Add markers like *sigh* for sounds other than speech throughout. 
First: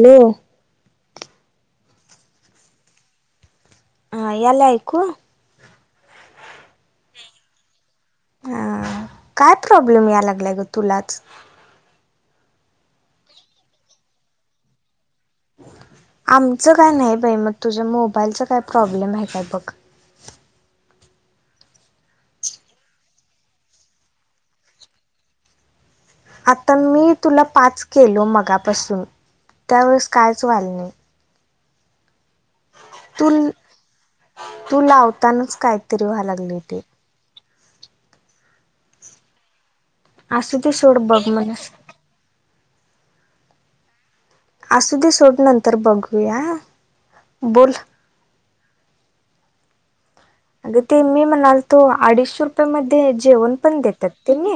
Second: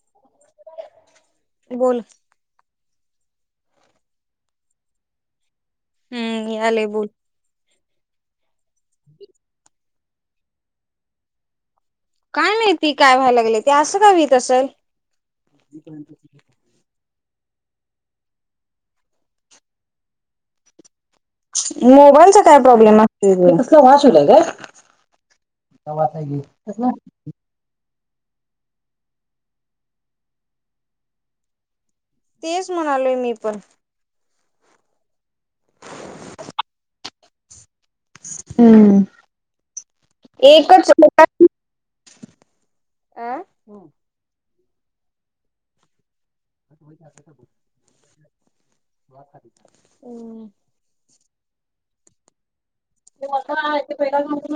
Hello. बोल. हा, यायलं ऐकू? हम्म, यायलय बोल. आ, काय प्रॉब्लेम याय लागलाय ग तुलाच? काय माहिती काय व्हायला लागलंय, ते असं का हुइत असंल? आमचं काय नाही बाई. मग तुझ्या मोबाईलच काय प्रॉब्लेम आहे काय बघ. मोबाईलचा काय प्रॉब्लेम असतोय गं. आता मी *unintelligible* तुला पाच केलो मगापासून, त्यावेळेस कायच व्हायलं नाही. तेच म्हणालोय तू मी पण. तू लावतानाच काहीतरी व्हाय लागलंय तेे. हम्म. असूदे सोड, बघ म्हणं. आ असूदे सोड, नंतर बघूया. *inaudible* बोल अं. अग ते मी म्हणालतो, अडीचशे रुप ये मध्ये *unintelligible* जेवण पण देतात तेनी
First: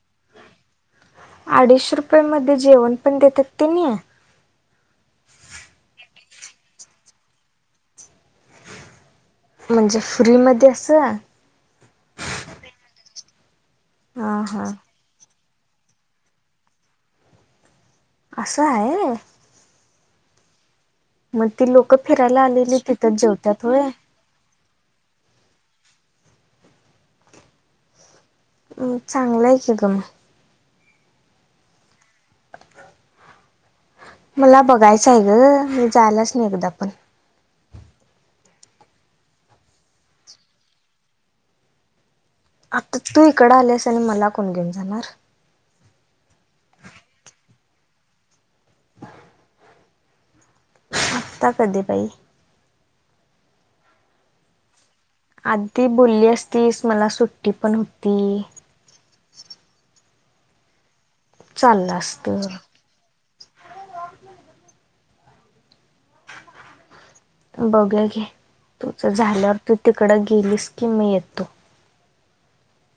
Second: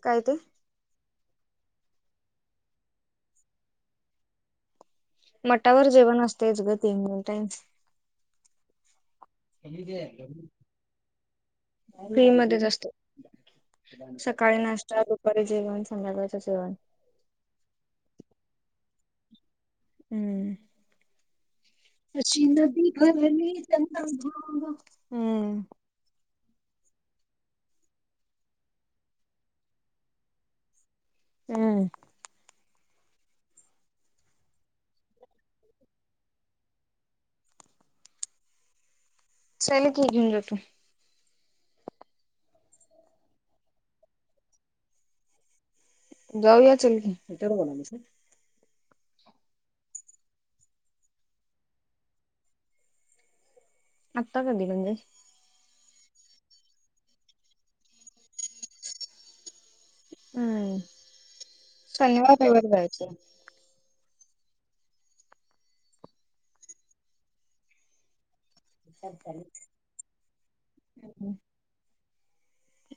काय ते? अडीच रुपये मध्ये जेवणपण देत्यात तेनी? मटावर जेवण असतंयच गं, दोन टाईम. म्हणजे फ्रीमध्ये असं? फ्री मध्येच असतो, हा सकाळी हा नाश ता दुपारी जेवण, संध्याकाळचं जेवण. असं हाय? हम्म. मग ती लोक *inaudible* फिरायला आलेली तिथंच जेवतात होय हम्म. अं चांगलं आहे की गं मग. हम्म. मला बघायचं आहे गं, मी जायलाच नाही एकदा पण. चलकी घेऊन जाते. आता तू इकडं आल्यास आणि मला कोण घेऊन जाणार? जाऊया चलकी. आता कधी बाई? आत्ता कधी म्हणजे? आधी बोलली असतीस, मला सुट्टीपण हुती. हम्म, चाललं असत शनिवार रविवारी जायाचं. बघूया घे. तुझं झाल्यावर तू तिकडं गेलीस की मी येतो.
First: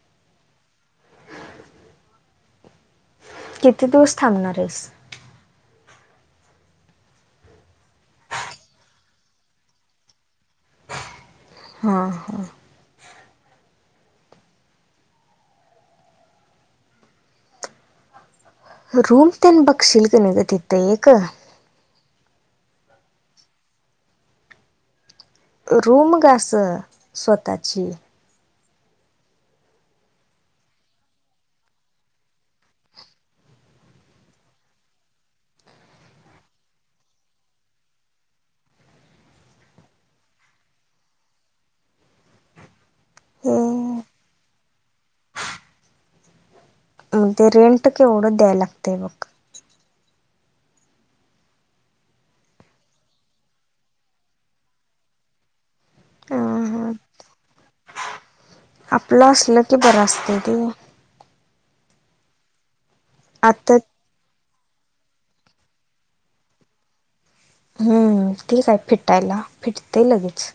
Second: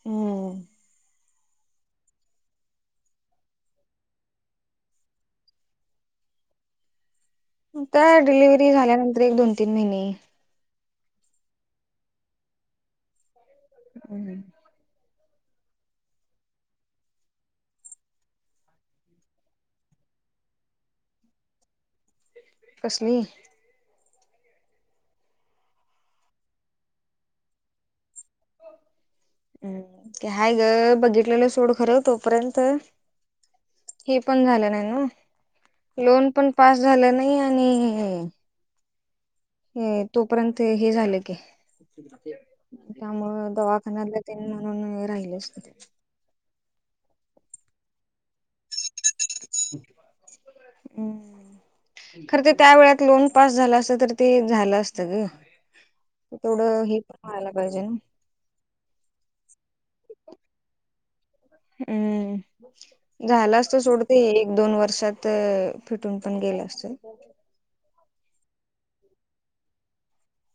हं. किती दिवस थांबणार आहेस? त्या डिलिव्हरी झाल्यानंतर एक दोन तीन महिने. हा हा. हम् रूम तेन बघशील का नाही ग तिथं एक. कसली? रूम गं अशी स्वतःची. हम्म, ते हायगं बघितलेलं सोड, खरं तोपर्यंत हे पण झालं नाही नव्हं, लोन पण पास झालं नाही आणि हे तोपर्यंत हे झालं की. त्यामुळं मग दवाखान्यातलं तेन म्हणून हे राहीलच. अं ते रेंट केवढं द्याय लागतंय बघ. हम्म. खरं तर त्या वेळात लोन पास झालं असतं, तर ते झालं असतं गं. तेवढं हेपण व्हायला पाहिजे ना. आपलं असलं की बरं असतंय ते. अं झालं आता असतं सोड ते एक दोन वर्षात फिटूनपण गेलं असतं. हम्म, ठीक हाय फिटायला फिटतंय लगेच.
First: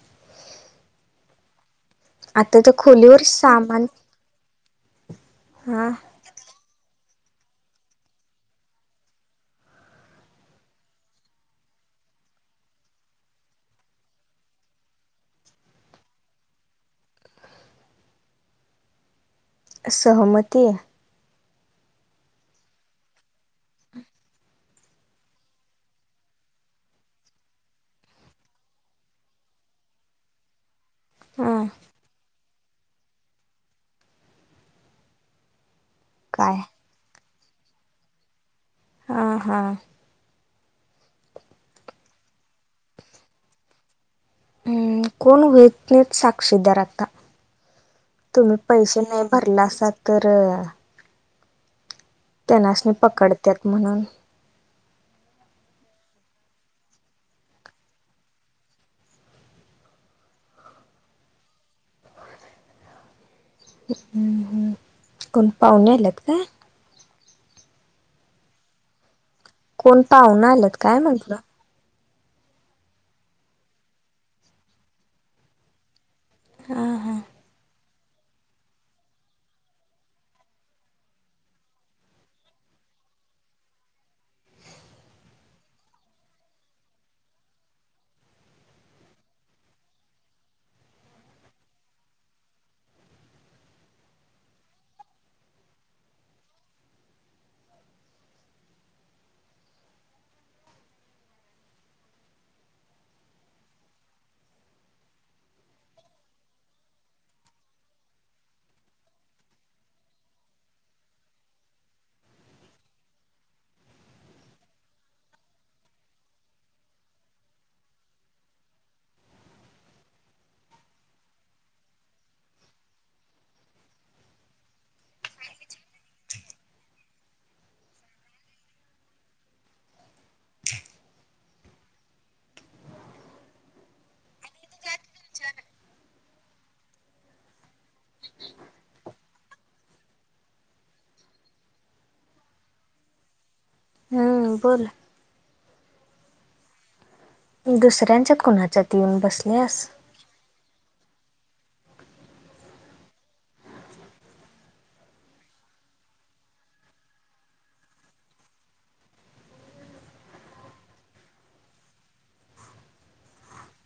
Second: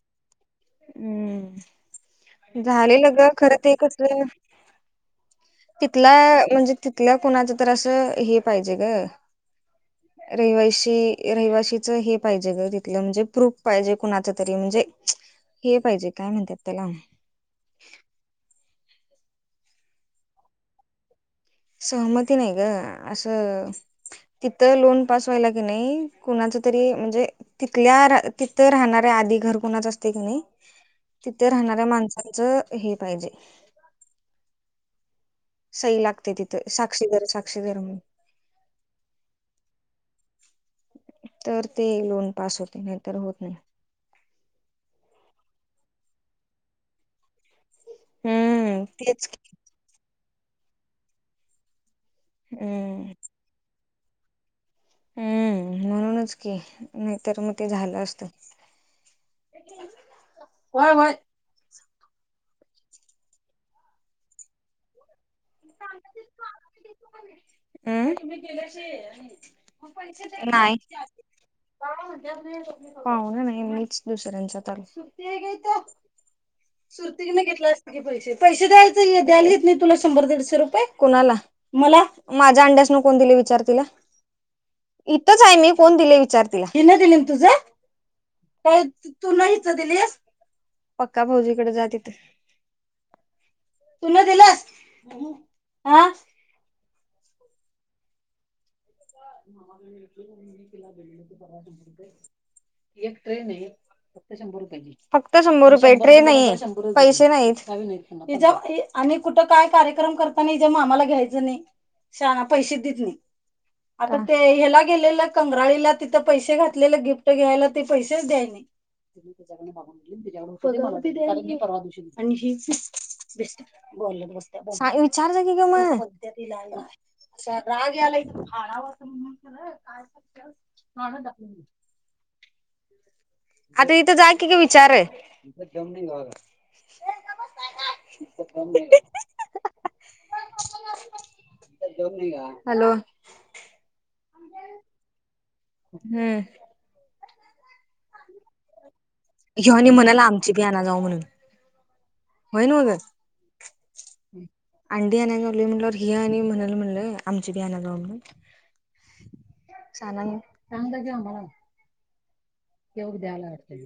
आता हम्म, त्या झालेलं खोलीवर ग खरं ते सामान कसलं हा तिथला, म्हणजे तिथल्या कुणाचा तर असं हे पाहिजे ग. ह रहिवाशी, रहिवाशीच हे पाहिजे गं, तिथलं म्हणजे प्रूफ पाहिजे कुणाचं तरी म्हणजे हे पाहिजे, काय म्हणतात त्याला? सहमती. सहमती नाही ग, असं तिथं लोन पास व्हायला की नाही, कोणाच तरी म्हणजे तिथल्या रा तिथं राहणाऱ्या आधी घर कुणाचं असतंय की नाही तिथं हा राहणाऱ्या माणसांचं हे पाहिजे. सही लागते काय तिथं, साक्षीवर साक्षीदार म्हणून. हा हा. तर ते लोन पास होते नाही तर होत नाही. हम्म कोण होईत नाही साक्षीदार आता. तुम्ही हम्म पैशे नाही तेच की भरला असात तर त्यांनास मी हम्म पकडत्यात म्हणून हम्म, म्हणूनच की नाहीतर मग ते झालं असतं. व्हय व्हय. कोण पाहुणे आल्यात काय? अं. कोण पाहुणं आल्यात काय म्हटलं. पाहुणे नाही मीच दुसऱ्यांचा तल सुरती नाही घेतला असतं की पैशे पैशे द्यायचा द्यायलीत नाही तुला शंभर दरस ते रुपये कोणाला मला माझ्या अंड्यास न कोण दिले विचार तिला इथंच आहे मी कोण दिले विचार तिला पक्का भाऊजीकडे जा तिथं तुला दिलास आं एक ट्रेन आहे फक्त शंभर रुपये ट्रे नाही आहेत पैशे नाहीत हिजा फी आणि कुठं काय कार्यक्रम करताना हिज्या मामाला घ्यायचं नाही. शहाणा पैशे देत नाही. आता ते ह्याला गेलेलं कंगराळीला तिथं पैशे घातले गिफ्ट घ्यायला ते पैशेच द्याय नाही. ह *unintelligible* साइ विचार जा की मग आणा दाखवून आता इथं जा की काय विचार आहे? *unintelligible* हॅलो हम्म बोल. हम्म. दुसऱ्यांच्या कुणाच्यात येऊन बस घेऊन ये म्हणाला आमची घ्याना जाऊ म्हणून होय न वय गं. हम्. अंडी आण्याला लागलो म्हटलंयावर ही आणि म्हणाले म्हणलं आमची बी आणा जााऊ म्हणून. चांगला घ्या आम्हाला. येऊ द्या यायला वाटतंय.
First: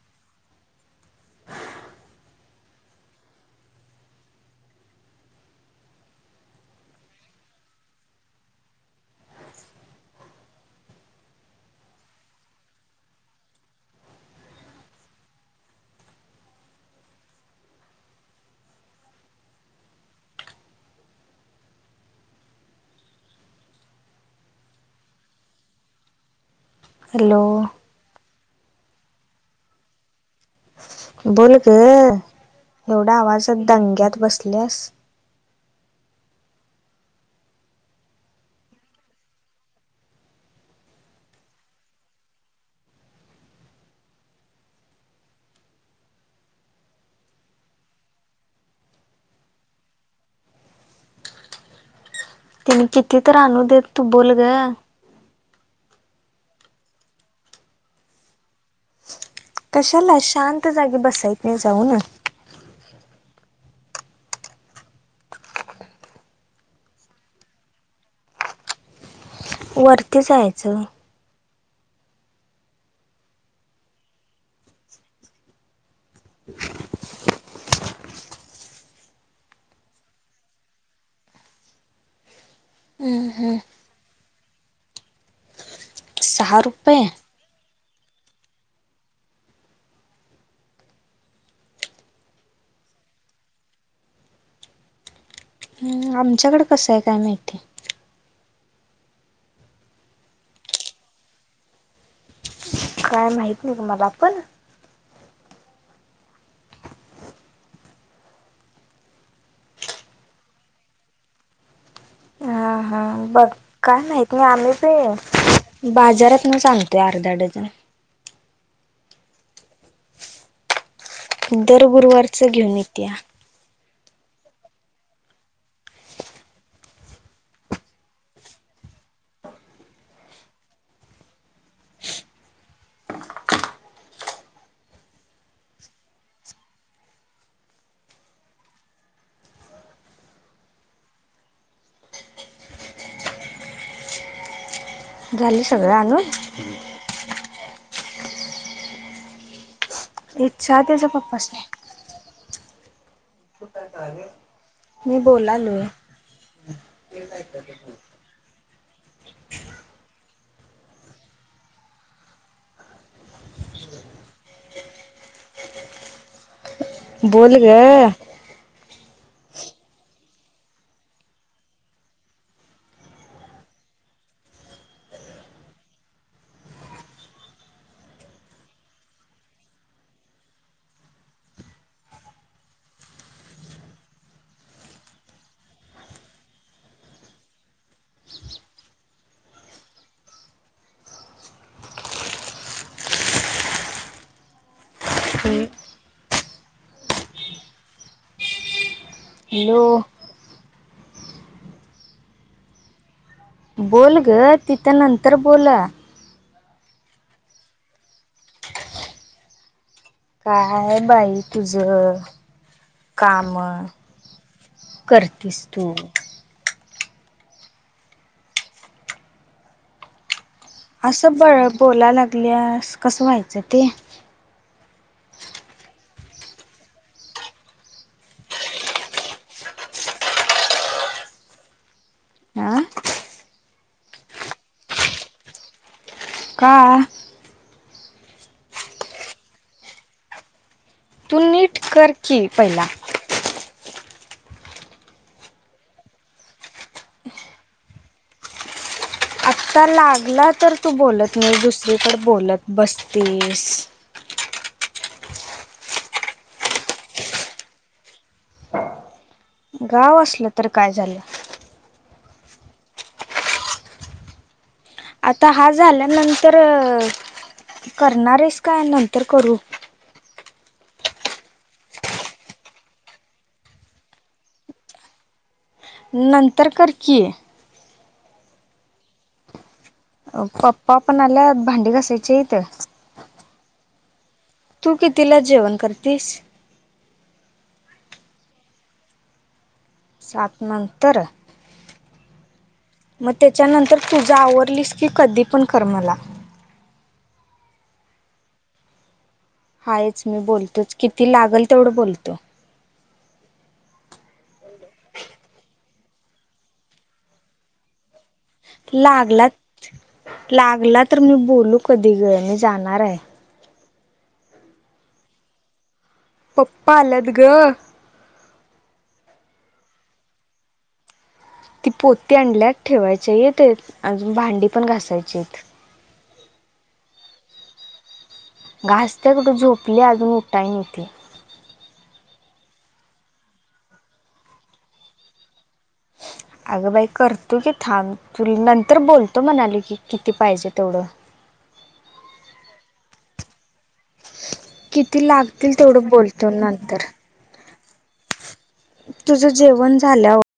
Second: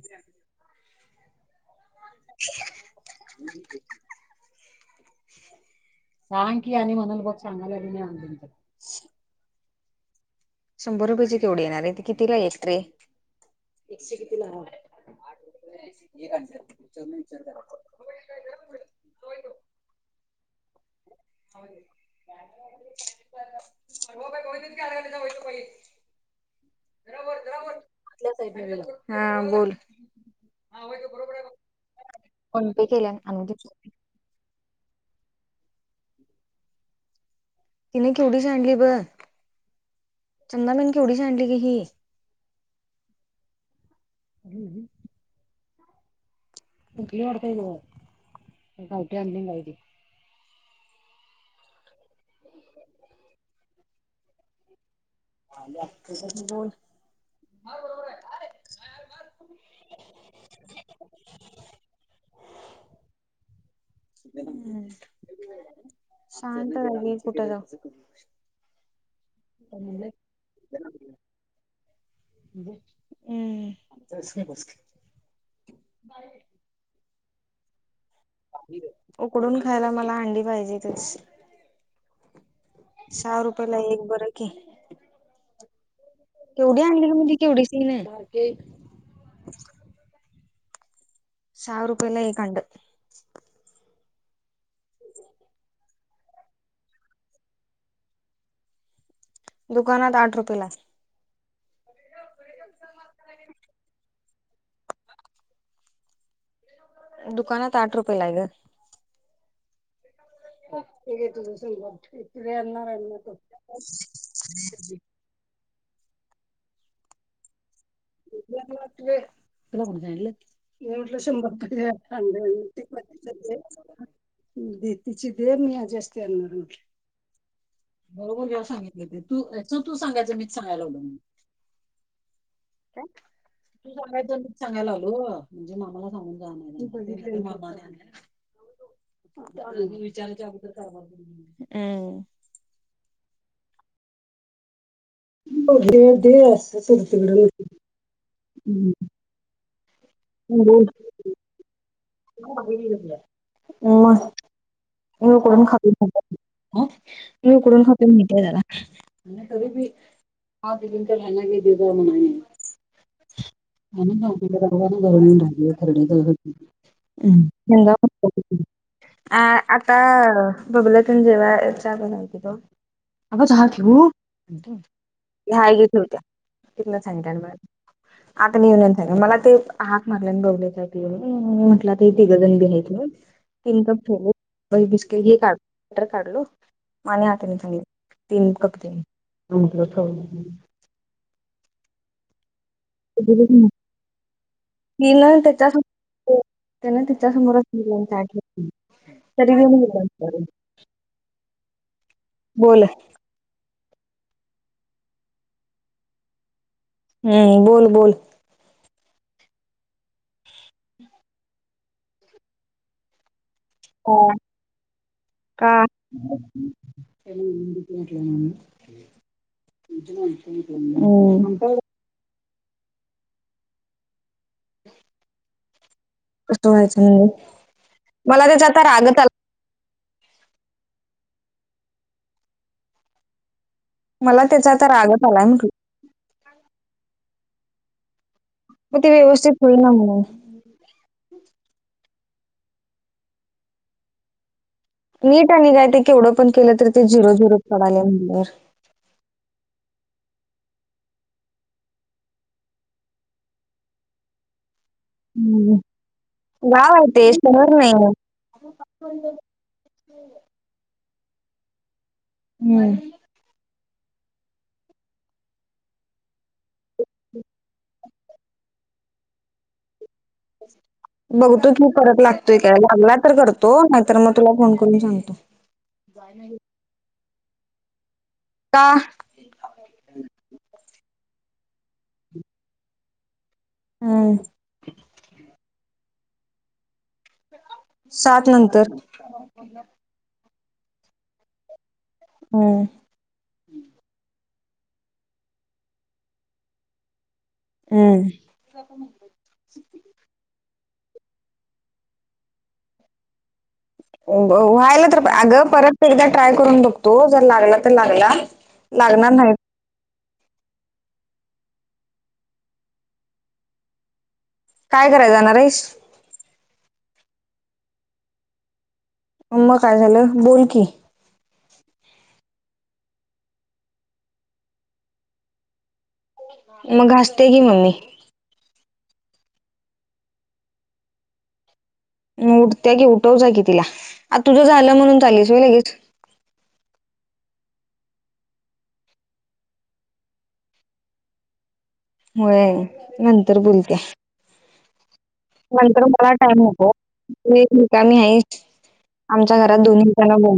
ह... सांग की आणि म्हणून बघ सांगायला आली नाही आणली मी तर. शंभर रुपयेचे केवढे येणार आहे ते किती ला एक ट्रे? एक अंडे विचारनं विचार करायचा. *inaudible* *unintelligible* हॅलो. हा बोल. बोल गं पे केल्या एवढा आणून आवाज दे दंग्यात बसल्यास. तिने केवढी सांडली ब, चंदानाने केवढी सांडली गं ही. हम्म हम्म. कुठली वाडतय गं गावटी आणली राहू दे. त्यांनी किती तर आणू दे तू बोल गं. बोल. कशाला शांत जागे बसायत नाही जाऊ ना. हम्म शांत जागी कुठं जाऊ? वरती जायचं. हम्म. उकडून खायला मला अंडी पाहिजेतच. सहा रुपयला एक बरं की. सहा केवढी रुपये आणली म्हणजी केवढी सीन आहे? सहा रुपयला एक अंडं. हम्म आमच्याकडे कसं आहे काय माहिती? दुकानात आठ रुपये ला. काय माहित गं नाही मला पण. दुकानात आठ रुपयेला आहे गं. *unintelligible* तुझं सगळं एक ट्रे हा आणणार आहेत. हा बघ काय माहित नाही आम्ही ते बाजारात ना सांगतोय अर्धा डझन. तुला कोणत्या आणलय? तिला म्हटलं शंभर दर रुपयेचे अख्खे अंडे गुरुवारच घेऊन आणते येत्या बाकीचे ते देती ची दे मी जास्ती आणणार आहे म्हटलं. बरोबर घ्या सांगितले ते तू तू सांगायचं मीच सांगय लागलो मी. *unintelligible* तूच आणायचा मीच सांगायला आलो म्हणजे मामाला सांगून जा. *unintelligible* हम्म झालं सगळं आणून *unintelligible* इच्छा तसं पप्पासने तिला बाहेर ये म्हटलं. ना मी हो कोण बोलालोय. खातील म्हटलं मी उकडून खा. *unintelligible* ह्याने तरी बी *unintelligible* दिवसा म्हनाणे. *unintelligible* बोल ग. *unintelligible* आ आता बघल्यातून जेव्हा चहा बनवती का? *unintelligible* आता मी येईन नंतर मला वाटते हाक मारल्या आणि बोलले चहा पिऊ म्हणून. मी म्हंटल ते तिघे जणी बी आहेत न? तीन कप ठेवले बाई बिस्किट *inaudible* बटर काढलो माने आतनी चांगली तीन कप देऊ म्हटलं ठेऊ म्हटलं. दिलं नं त्याच्या सा त्याने तिच्या समोरच *unintelligible* चाय ठेवली हॅलो त्याजामुळे. *unintelligible* बोला बोल ग तिथं नंतर बोला. हम्म बोल बोल. काय आहे बाई तुझं कामं करतीस का कस तू. *unintelligible* हम्म. पल्यास कसं व्हायचं ते? कस व्हायचं म्हणजे मला त्याच्या आता रागत आ अं मला त्याचा तर रागत आलाय म्हटलो. का मग ते व्यवस्थित होईना म्हणून. तू नीट कर की पहिला. नीट आणि काय ते केवढं पण केलं तर ते झिरो झिरो पडायलय म्हणल्यावर. आत्ता लागला तर तू बोलत नाहीस दुसरीकडं बोलत बसतीस. हम्म. गाव हाय ते शहर नाही. गाव असलं तर काय झालं? हम्म. आता हा झाल्यानंतर नंतर करणार आहेस का नंतर करू? बघतो की परत लागतोय काय लागला तर करतो नाहीतर मग तुला फोन करून सांगतो. नंतर कर की. का अ पप्पा पण आल्यात भांडी घासायची हाईत. हम्म. तू कितीला जेवण करतीस? सात नंतर. *unintelligible* सात नंतर हम्म. म त्याच्यानंतर तुझा आवरलीस की कधी पण कर मला. हम्म. हायच मी बोलतोच किती लागल तेवढं बोलतो. अ ब व्हायला तर अगं परत एकदा ट्राय करून बघतो जर लागला तर लागला. लागणार लागला नाही लागला तर मी बोलू कधी ग मी जाणारयं. काय कराय जाणार आहेस? पप्पा आलात गं. मग काय झालं बोलकी. ती पोती आणल्यात ठेवायची आहित अजून भांडी पण घासायची आहेत. मग घासतिया घे मम्मी. घासतिया कुठं झोपलिया अजून उठाय नाई ती. मग उठत्या की उठव जा की तिला आता तुझं झालं म्हणून चाललीस वय लगेच. अगं बाई करतो की थांब. तुला नंतर बोलतो म्हणायलोय की किती पाहिजे तेवढं. होय. नंतर बोलतिया किती लागतील नंतर तेवढं मला बोलतो टाइम नको. नंतर तू एक रिकामी हाईस तुझं आमच्या घरात जेवण दोन्ही झाल्यावर कडन बों